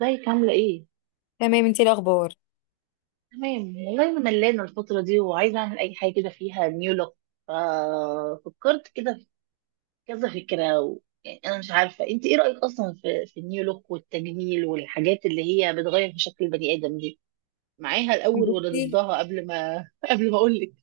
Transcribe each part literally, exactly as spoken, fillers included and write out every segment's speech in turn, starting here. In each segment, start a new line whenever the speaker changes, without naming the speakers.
ازيك؟ عاملة ايه؟
تمام، انتي إيه الاخبار؟
تمام والله، انا ملانة الفترة دي وعايزة اعمل اي حاجة كده فيها نيو لوك. ففكرت كده في كذا فكرة و... يعني انا مش عارفة انت ايه رأيك اصلا في, في النيو لوك والتجميل والحاجات اللي هي بتغير في شكل البني ادم دي؟ معاها الاول ولا
بصي
ضدها قبل ما قبل ما اقول.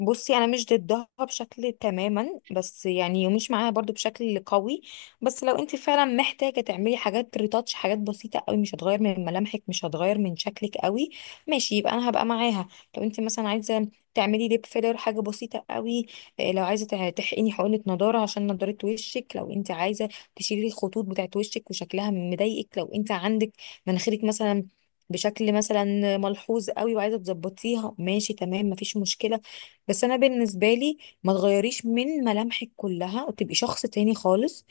بصي انا مش ضدها بشكل تماما، بس يعني ومش معاها برضو بشكل قوي. بس لو انت فعلا محتاجه تعملي حاجات ريتاتش، حاجات بسيطه قوي، مش هتغير من ملامحك، مش هتغير من شكلك قوي، ماشي يبقى انا هبقى معاها. لو انت مثلا عايزه تعملي ليب فيلر، حاجه بسيطه قوي. إيه، لو عايزه تع- تحقني حقنه نضاره عشان نضاره وشك، لو انت عايزه تشيلي الخطوط بتاعت وشك وشكلها مضايقك، لو انت عندك مناخيرك مثلا بشكل مثلا ملحوظ قوي وعايزه تظبطيها، ماشي تمام مفيش مشكله. بس انا بالنسبه لي، ما تغيريش من ملامحك كلها وتبقي شخص تاني خالص.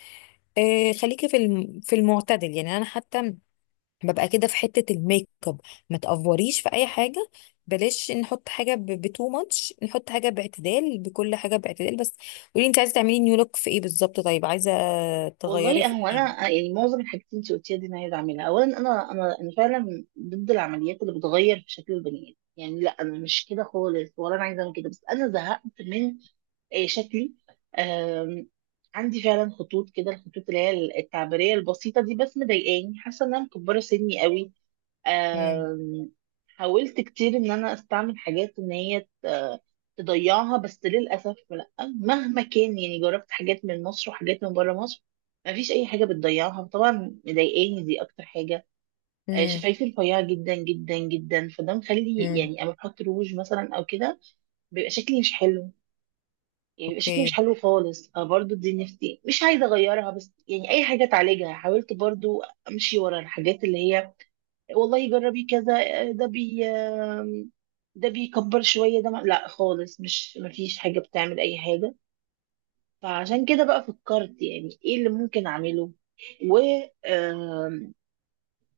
آه، خليكي في الم... في المعتدل، يعني انا حتى ببقى كده في حته الميك اب، ما تافوريش في اي حاجه. بلاش نحط حاجه بتو ماتش، نحط حاجه باعتدال، بكل حاجه باعتدال بس. قولي انت عايزه تعملي نيو لوك في ايه بالظبط؟ طيب، عايزه تغيري
والله
في
هو
ايه؟
انا يعني معظم الحاجات اللي انت قلتيها دي انا عايزه اعملها. اولا انا انا انا فعلا ضد العمليات اللي بتغير في شكل البني ادم. يعني لا، انا مش كده خالص، ولا انا عايزه اعمل كده، بس انا زهقت من آه، شكلي. آم، عندي فعلا خطوط كده، الخطوط اللي هي التعبيريه البسيطه دي، بس مضايقاني. حاسه ان انا مكبره سني قوي.
امم.
آم، حاولت كتير ان انا استعمل حاجات ان هي ت- تضيعها، بس للاسف لا. مهما كان، يعني جربت حاجات من مصر وحاجات من بره مصر، ما فيش اي حاجه بتضيعها طبعا. مضايقاني دي اكتر حاجه. آه، شفايفي رفيعه جدا جدا جدا، فده مخلي
امم.
يعني اما بحط روج مثلا او كده بيبقى شكلي مش حلو. يعني بيبقى شكلي مش
اوكي.
حلو خالص، فبرضه دي نفسي مش عايزه اغيرها، بس يعني اي حاجه تعالجها حاولت برضه امشي ورا الحاجات اللي هي، والله جربي كذا. ده بي ده بيكبر شوية، ده ما... لا خالص، مش مفيش حاجة بتعمل أي حاجة. فعشان كده بقى فكرت يعني ايه اللي ممكن أعمله و آم،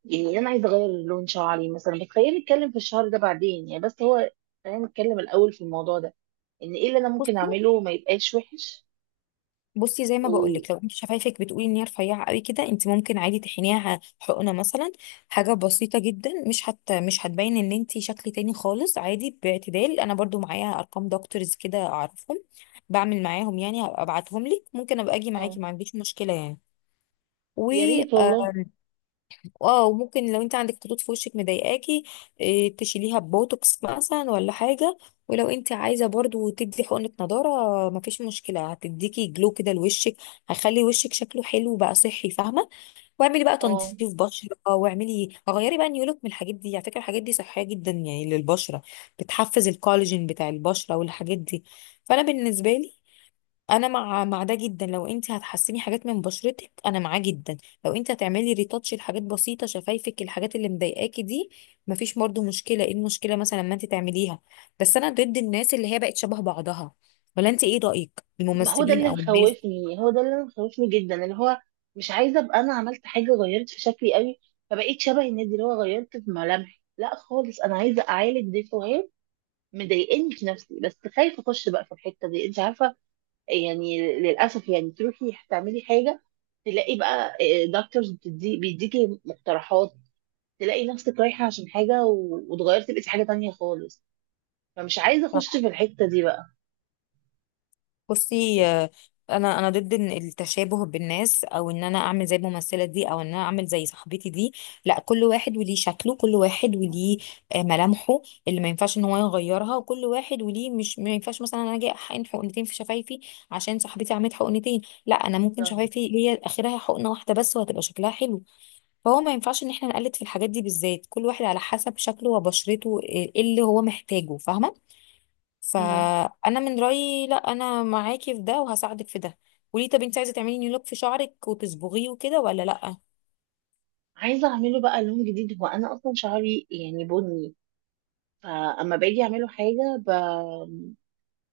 يعني أنا عايزة أغير لون شعري مثلا، بس خلينا نتكلم في الشهر ده بعدين يعني. بس هو خلينا نتكلم الأول في الموضوع ده، إن ايه اللي أنا ممكن
بصي
أعمله ما يبقاش وحش.
بصي زي ما
و
بقولك، لو انت شفايفك بتقولي ان هي رفيعه قوي كده، انت ممكن عادي تحنيها حقنه مثلا. حاجه بسيطه جدا، مش هت مش هتبين ان انت شكل تاني خالص، عادي باعتدال. انا برضو معايا ارقام دكتورز كده اعرفهم، بعمل معاهم، يعني هبقى ابعتهم لك، ممكن ابقى اجي
اه،
معاكي ما عنديش مشكله
يا ريت
يعني.
والله.
اه. وممكن لو انت عندك خطوط في وشك مضايقاكي، إيه، تشيليها ببوتوكس مثلا ولا حاجه. ولو انت عايزه برضو تدي حقنه نضاره مفيش مشكله، هتديكي جلو كده لوشك، هيخلي وشك شكله حلو بقى، صحي، فاهمه؟ واعملي بقى
اه،
تنظيف بشره، واعملي غيري بقى نيولك من الحاجات دي. على فكره الحاجات دي صحيه جدا يعني للبشره، بتحفز الكولاجين بتاع البشره والحاجات دي. فانا بالنسبه لي، انا مع مع ده جدا. لو انت هتحسني حاجات من بشرتك انا معاه جدا. لو انت هتعملي ريتاتش لحاجات بسيطه، شفايفك الحاجات اللي مضايقاكي دي، مفيش برضه مشكله. ايه المشكله مثلا ما انت تعمليها. بس انا ضد الناس اللي هي بقت شبه بعضها، ولا انت ايه رايك؟
ما هو ده
الممثلين
اللي
او الناس.
مخوفني، هو ده اللي مخوفني جدا، اللي هو مش عايزه ابقى انا عملت حاجه غيرت في شكلي قوي فبقيت شبه النادي، اللي هو غيرت في ملامحي. لا خالص، انا عايزه اعالج ديفوهات مضايقني في نفسي، بس خايفه اخش بقى في الحته دي، انت عارفه. يعني للاسف يعني تروحي تعملي حاجه، تلاقي بقى دكتورز بتدي بيديكي مقترحات، تلاقي نفسك رايحه عشان حاجه و- وتغيرتي بقيتي حاجه تانية خالص. فمش عايزه اخش في الحته دي بقى.
بصي، آه، انا انا ضد إن التشابه بالناس، او ان انا اعمل زي الممثله دي، او ان انا اعمل زي صاحبتي دي. لا، كل واحد وليه شكله، كل واحد وليه آه، ملامحه اللي ما ينفعش ان هو يغيرها، وكل واحد وليه، مش ما ينفعش مثلا انا اجي احقن حقنتين في شفايفي عشان صاحبتي عملت حقنتين. لا، انا ممكن
بالظبط.
شفايفي هي اخرها حقنه واحده بس وهتبقى شكلها حلو. فهو ما ينفعش ان احنا نقلد في الحاجات دي بالذات. كل واحد على حسب شكله وبشرته، آه، إيه اللي هو محتاجه، فاهمه؟ فانا من رايي لا، انا معاكي في ده وهساعدك في ده. قولي، طب انت عايزه تعملي نيو لوك في شعرك وتصبغيه وكده ولا لا؟
عايزة اعمله بقى لون جديد. هو انا اصلا شعري يعني بني، فاما باجي اعمله حاجة ب...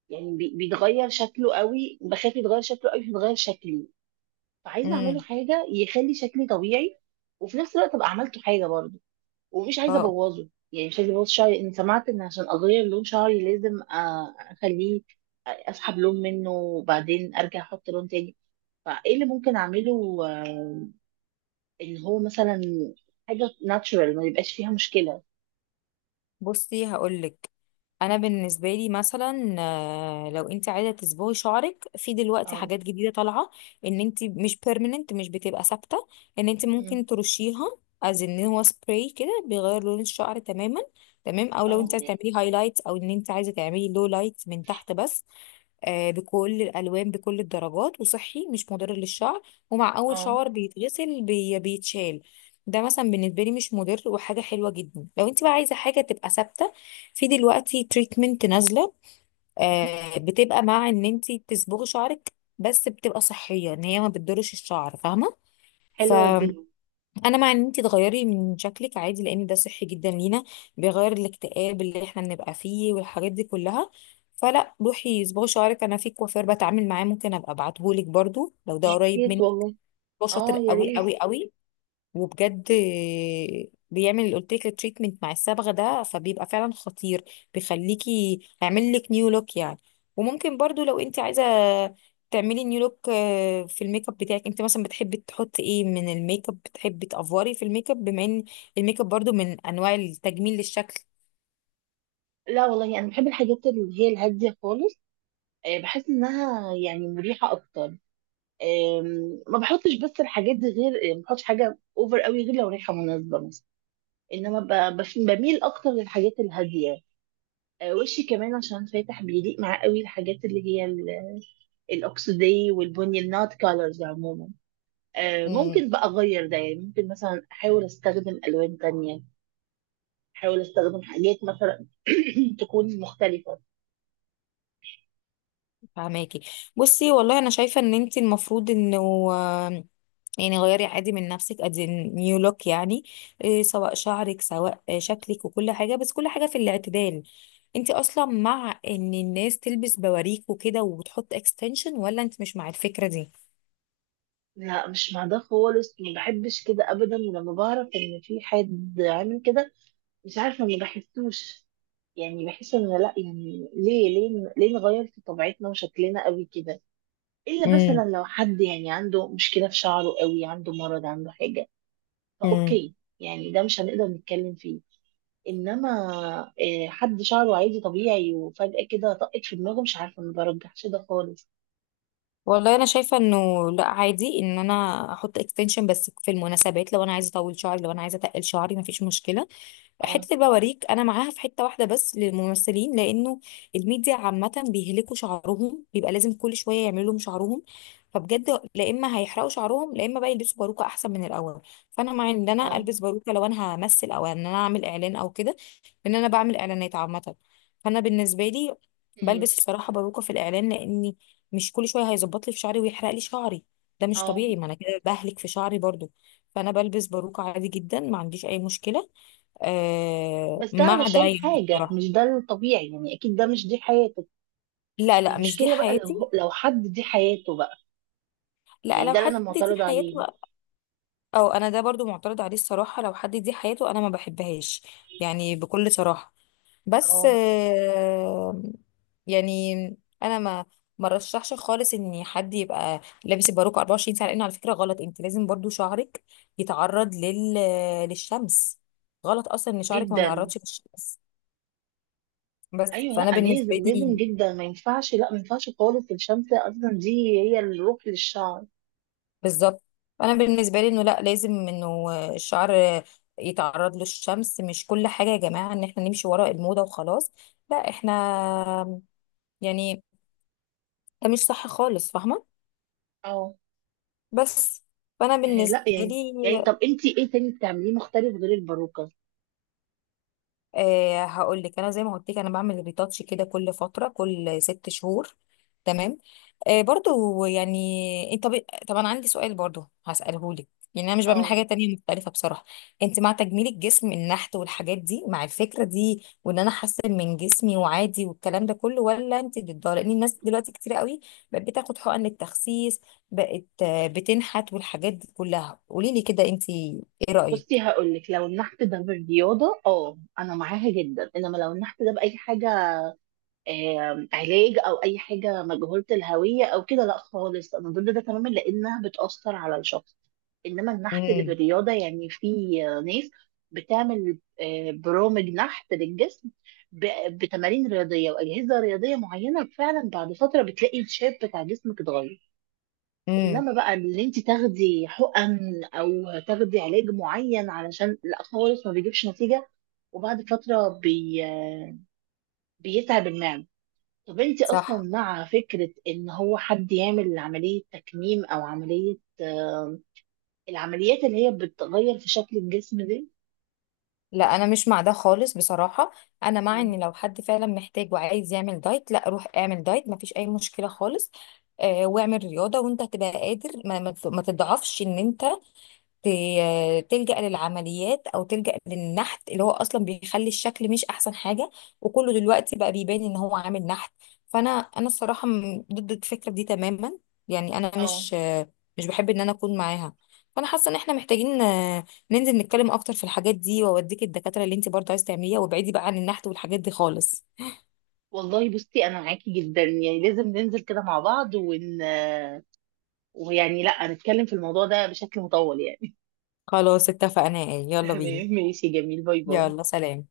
يعني بي- بيتغير شكله قوي. بخاف يتغير شكله قوي فيتغير شكلي. فعايزة اعمله
امم.
حاجة يخلي شكلي طبيعي، وفي نفس الوقت ابقى عملته حاجة برضه. ومش عايزة
اه.
ابوظه، يعني مش عايزة ابوظ شعري. ان سمعت ان عشان اغير لون شعري لازم أ- اخليه اسحب لون منه وبعدين ارجع احط لون تاني. فايه اللي ممكن اعمله آه، ان هو مثلا حاجة ناتشورال ما يبقاش فيها مشكلة.
بصي هقولك، انا بالنسبه لي مثلا آه، لو انت عايزه تصبغي شعرك، في دلوقتي
اه.
حاجات جديده طالعه ان انت مش بيرمننت، مش بتبقى ثابته، ان انت
مم.
ممكن ترشيها از ان هو سبراي كده بيغير لون الشعر تماما. تمام او لو
اه.
انت عايزه تعملي هايلايت، او ان انت عايزه تعملي لو لايت من تحت بس، آه، بكل الالوان، بكل الدرجات، وصحي مش مضر للشعر، ومع اول
اه.
شاور بيتغسل بي بيتشال. ده مثلا بالنسبه لي مش مضر وحاجه حلوه جدا. لو انت بقى عايزه حاجه تبقى ثابته، في دلوقتي تريتمنت نازله، آه، بتبقى مع ان انت تصبغي شعرك، بس بتبقى صحيه ان هي ما بتضرش الشعر، فاهمه؟
حلوة دي.
انا مع ان انت تغيري من شكلك عادي، لان ده صحي جدا لينا، بيغير الاكتئاب اللي احنا بنبقى فيه والحاجات دي كلها. فلا، روحي صباغي شعرك. انا في كوافير بتعامل معاه، ممكن ابقى ابعتهولك برضو لو ده
يا
قريب
ريت
منك.
والله.
هو شاطر
اه، يا
قوي
ريت.
قوي قوي، وبجد بيعمل اللي قلت لك التريتمنت مع الصبغه ده، فبيبقى فعلا خطير، بيخليكي، هيعمل لك نيو لوك يعني. وممكن برضو لو انت عايزه تعملي نيو لوك آه، في الميك اب بتاعك. انت مثلا بتحبي تحطي ايه من الميك اب؟ بتحبي تافوري في الميك اب، بما ان الميك اب برضو من انواع التجميل للشكل.
لا والله، انا بحب الحاجات اللي هي الهاديه خالص. آه، بحس انها يعني مريحه اكتر. آم، ما بحطش بس الحاجات دي غير، آه، ما بحطش حاجه اوفر قوي غير لو ريحه مناسبه مثلا. انما ب- بس- بميل اكتر للحاجات الهاديه. آه، وشي كمان عشان فاتح بيليق معاه قوي الحاجات اللي هي ال- الاكسدي والبني، النات كالرز عموما. آه،
امم.
ممكن بقى اغير ده، يعني ممكن مثلا احاول استخدم الوان تانية، احاول استخدم حاجات مثلا تكون مختلفة.
فهماكي. بصي، والله انا شايفه ان انت المفروض انه يعني غيري عادي من نفسك، ادي نيو لوك يعني، إيه سواء شعرك، سواء آه، شكلك، وكل حاجة، بس كل حاجة في الاعتدال. انت اصلا مع ان الناس تلبس بواريك وكده وتحط اكستنشن، ولا انت مش مع الفكرة دي؟
لا، مش مع ده خالص، ما بحبش كده ابدا. ولما بعرف ان في حد عامل كده مش عارفة، ما بحسوش. يعني بحس ان لا، يعني ليه ليه ليه نغير في طبيعتنا وشكلنا قوي كده؟ الا
امم.
مثلا لو حد يعني عنده مشكلة في شعره قوي، عنده مرض، عنده حاجة،
امم.
فاوكي، يعني ده مش هنقدر نتكلم فيه. انما آه، حد شعره عادي طبيعي وفجأة كده طقت في دماغه، مش عارفة، ما برجحش ده خالص.
والله انا شايفة انه لا، عادي ان انا احط اكستنشن بس في المناسبات، لو انا عايزة اطول شعري، لو انا عايزة اتقل شعري مفيش مشكلة.
اه.
حته البواريك انا معاها في حته واحده بس للممثلين، لانه الميديا عامه بيهلكوا شعرهم، بيبقى لازم كل شويه يعملوا لهم شعرهم، فبجد لا. اما هيحرقوا شعرهم، لا اما بقى يلبسوا باروكه احسن من الاول. فانا مع ان انا
اه.
البس باروكه لو انا همثل او ان انا اعمل اعلان او كده، لان انا بعمل اعلانات عامه. فانا بالنسبه لي
مم.
بلبس الصراحه باروكه في الاعلان، لاني مش كل شويه هيظبط لي في شعري ويحرق لي شعري. ده مش
اه.
طبيعي، ما انا كده بهلك في شعري برضو. فانا بلبس باروكه عادي جدا، ما عنديش اي مشكله آه
بس ده
مع ده
علشان
يعني
حاجة،
بصراحة.
مش ده الطبيعي يعني. أكيد ده مش، دي حياته.
لا لا، مش دي
المشكلة بقى لو
حياتي.
هو- لو حد دي حياته بقى،
لا،
يعني
لو
ده اللي
حد
أنا
دي
معترضة
حياته،
عليه.
او انا ده برضو معترض عليه الصراحة. لو حد دي حياته انا ما بحبهاش، يعني بكل صراحة. بس
اه،
آه يعني انا ما ما رشحش خالص ان حد يبقى لابس الباروكة 24 ساعة، لانه على فكرة غلط. انت لازم برضو شعرك يتعرض لل للشمس. غلط اصلا ان شعرك ما
جدا.
يتعرضش للشمس. بس
أيوه،
فانا
لأ
بالنسبة
لازم، لازم
لي،
جدا، ما ينفعش، لأ ما ينفعش خالص. الشمس أصلا دي هي الروح للشعر.
بالظبط. انا بالنسبه لي انه لا، لازم انه الشعر يتعرض للشمس. مش كل حاجه يا جماعه ان احنا نمشي ورا الموضه وخلاص. لا احنا يعني، ده مش صح خالص، فاهمه؟
اه.
بس فانا
آه، لأ
بالنسبه
يعني.
لي،
يعني طب أنتي إيه تاني بتعمليه مختلف غير الباروكة؟
أه هقول لك، انا زي ما قلت لك انا بعمل ريتاتش كده كل فتره، كل ست شهور. تمام. أه برضو يعني، انت طب، طب انا عندي سؤال برضو هساله لك، يعني انا مش بعمل
اه،
حاجه تانية مختلفه بصراحه. انت مع تجميل الجسم، النحت والحاجات دي، مع الفكره دي وان انا احسن من جسمي وعادي والكلام ده كله، ولا انت ضدها؟ لان الناس دلوقتي كتير قوي بقت بتاخد حقن التخسيس، بقت آه، بتنحت والحاجات دي كلها. قولي لي كده انت ايه
بصي
رايك؟
هقول لك، لو النحت ده بالرياضة اه أنا معاها جدا، إنما لو النحت ده بأي حاجة آم، علاج او اي حاجه مجهوله الهويه او كده، لا خالص، انا ضد ده تماما، لانها بتاثر على الشخص. انما النحت اللي
امم.
بالرياضه، يعني في ناس بتعمل آه، برامج نحت للجسم ب- بتمارين رياضيه واجهزه رياضيه معينه، فعلا بعد فتره بتلاقي الشيب بتاع جسمك اتغير.
امم.
انما بقى اللي انت تاخدي حقن او تاخدي علاج معين علشان، لا خالص ما بيجيبش نتيجه، وبعد فتره بي... آه، بيتعب المعده. طب انت اصلا
صح.
مع فكرة ان هو حد يعمل عملية تكميم، او عملية آه، العمليات اللي هي بتغير في شكل الجسم دي؟
لا، انا مش مع ده خالص بصراحه. انا مع
مم.
ان لو حد فعلا محتاج وعايز يعمل دايت، لا روح اعمل دايت مفيش اي مشكله خالص. آه واعمل رياضه، وانت هتبقى قادر، ما, ما ما تضعفش ان انت ت- تلجأ للعمليات او تلجأ للنحت، اللي هو اصلا بيخلي الشكل مش احسن حاجة، وكله دلوقتي بقى بيبان ان هو عامل نحت. فانا انا الصراحة م- ضد الفكرة دي تماما، يعني انا
اه.
مش مش بحب ان انا اكون معاها. فانا حاسة ان احنا محتاجين آه، ننزل نتكلم اكتر في الحاجات دي، واوديك الدكاترة اللي انت برضه عايز تعمليها، وابعدي بقى عن النحت والحاجات دي خالص.
والله بصي، انا معاكي جدا، يعني لازم ننزل كده مع بعض ون آه، ويعني لا نتكلم في الموضوع ده بشكل مطول يعني.
خلاص، اتفقنا، ايه يلا بينا.
تمام، ماشي، جميل، باي باي.
يلا سلام.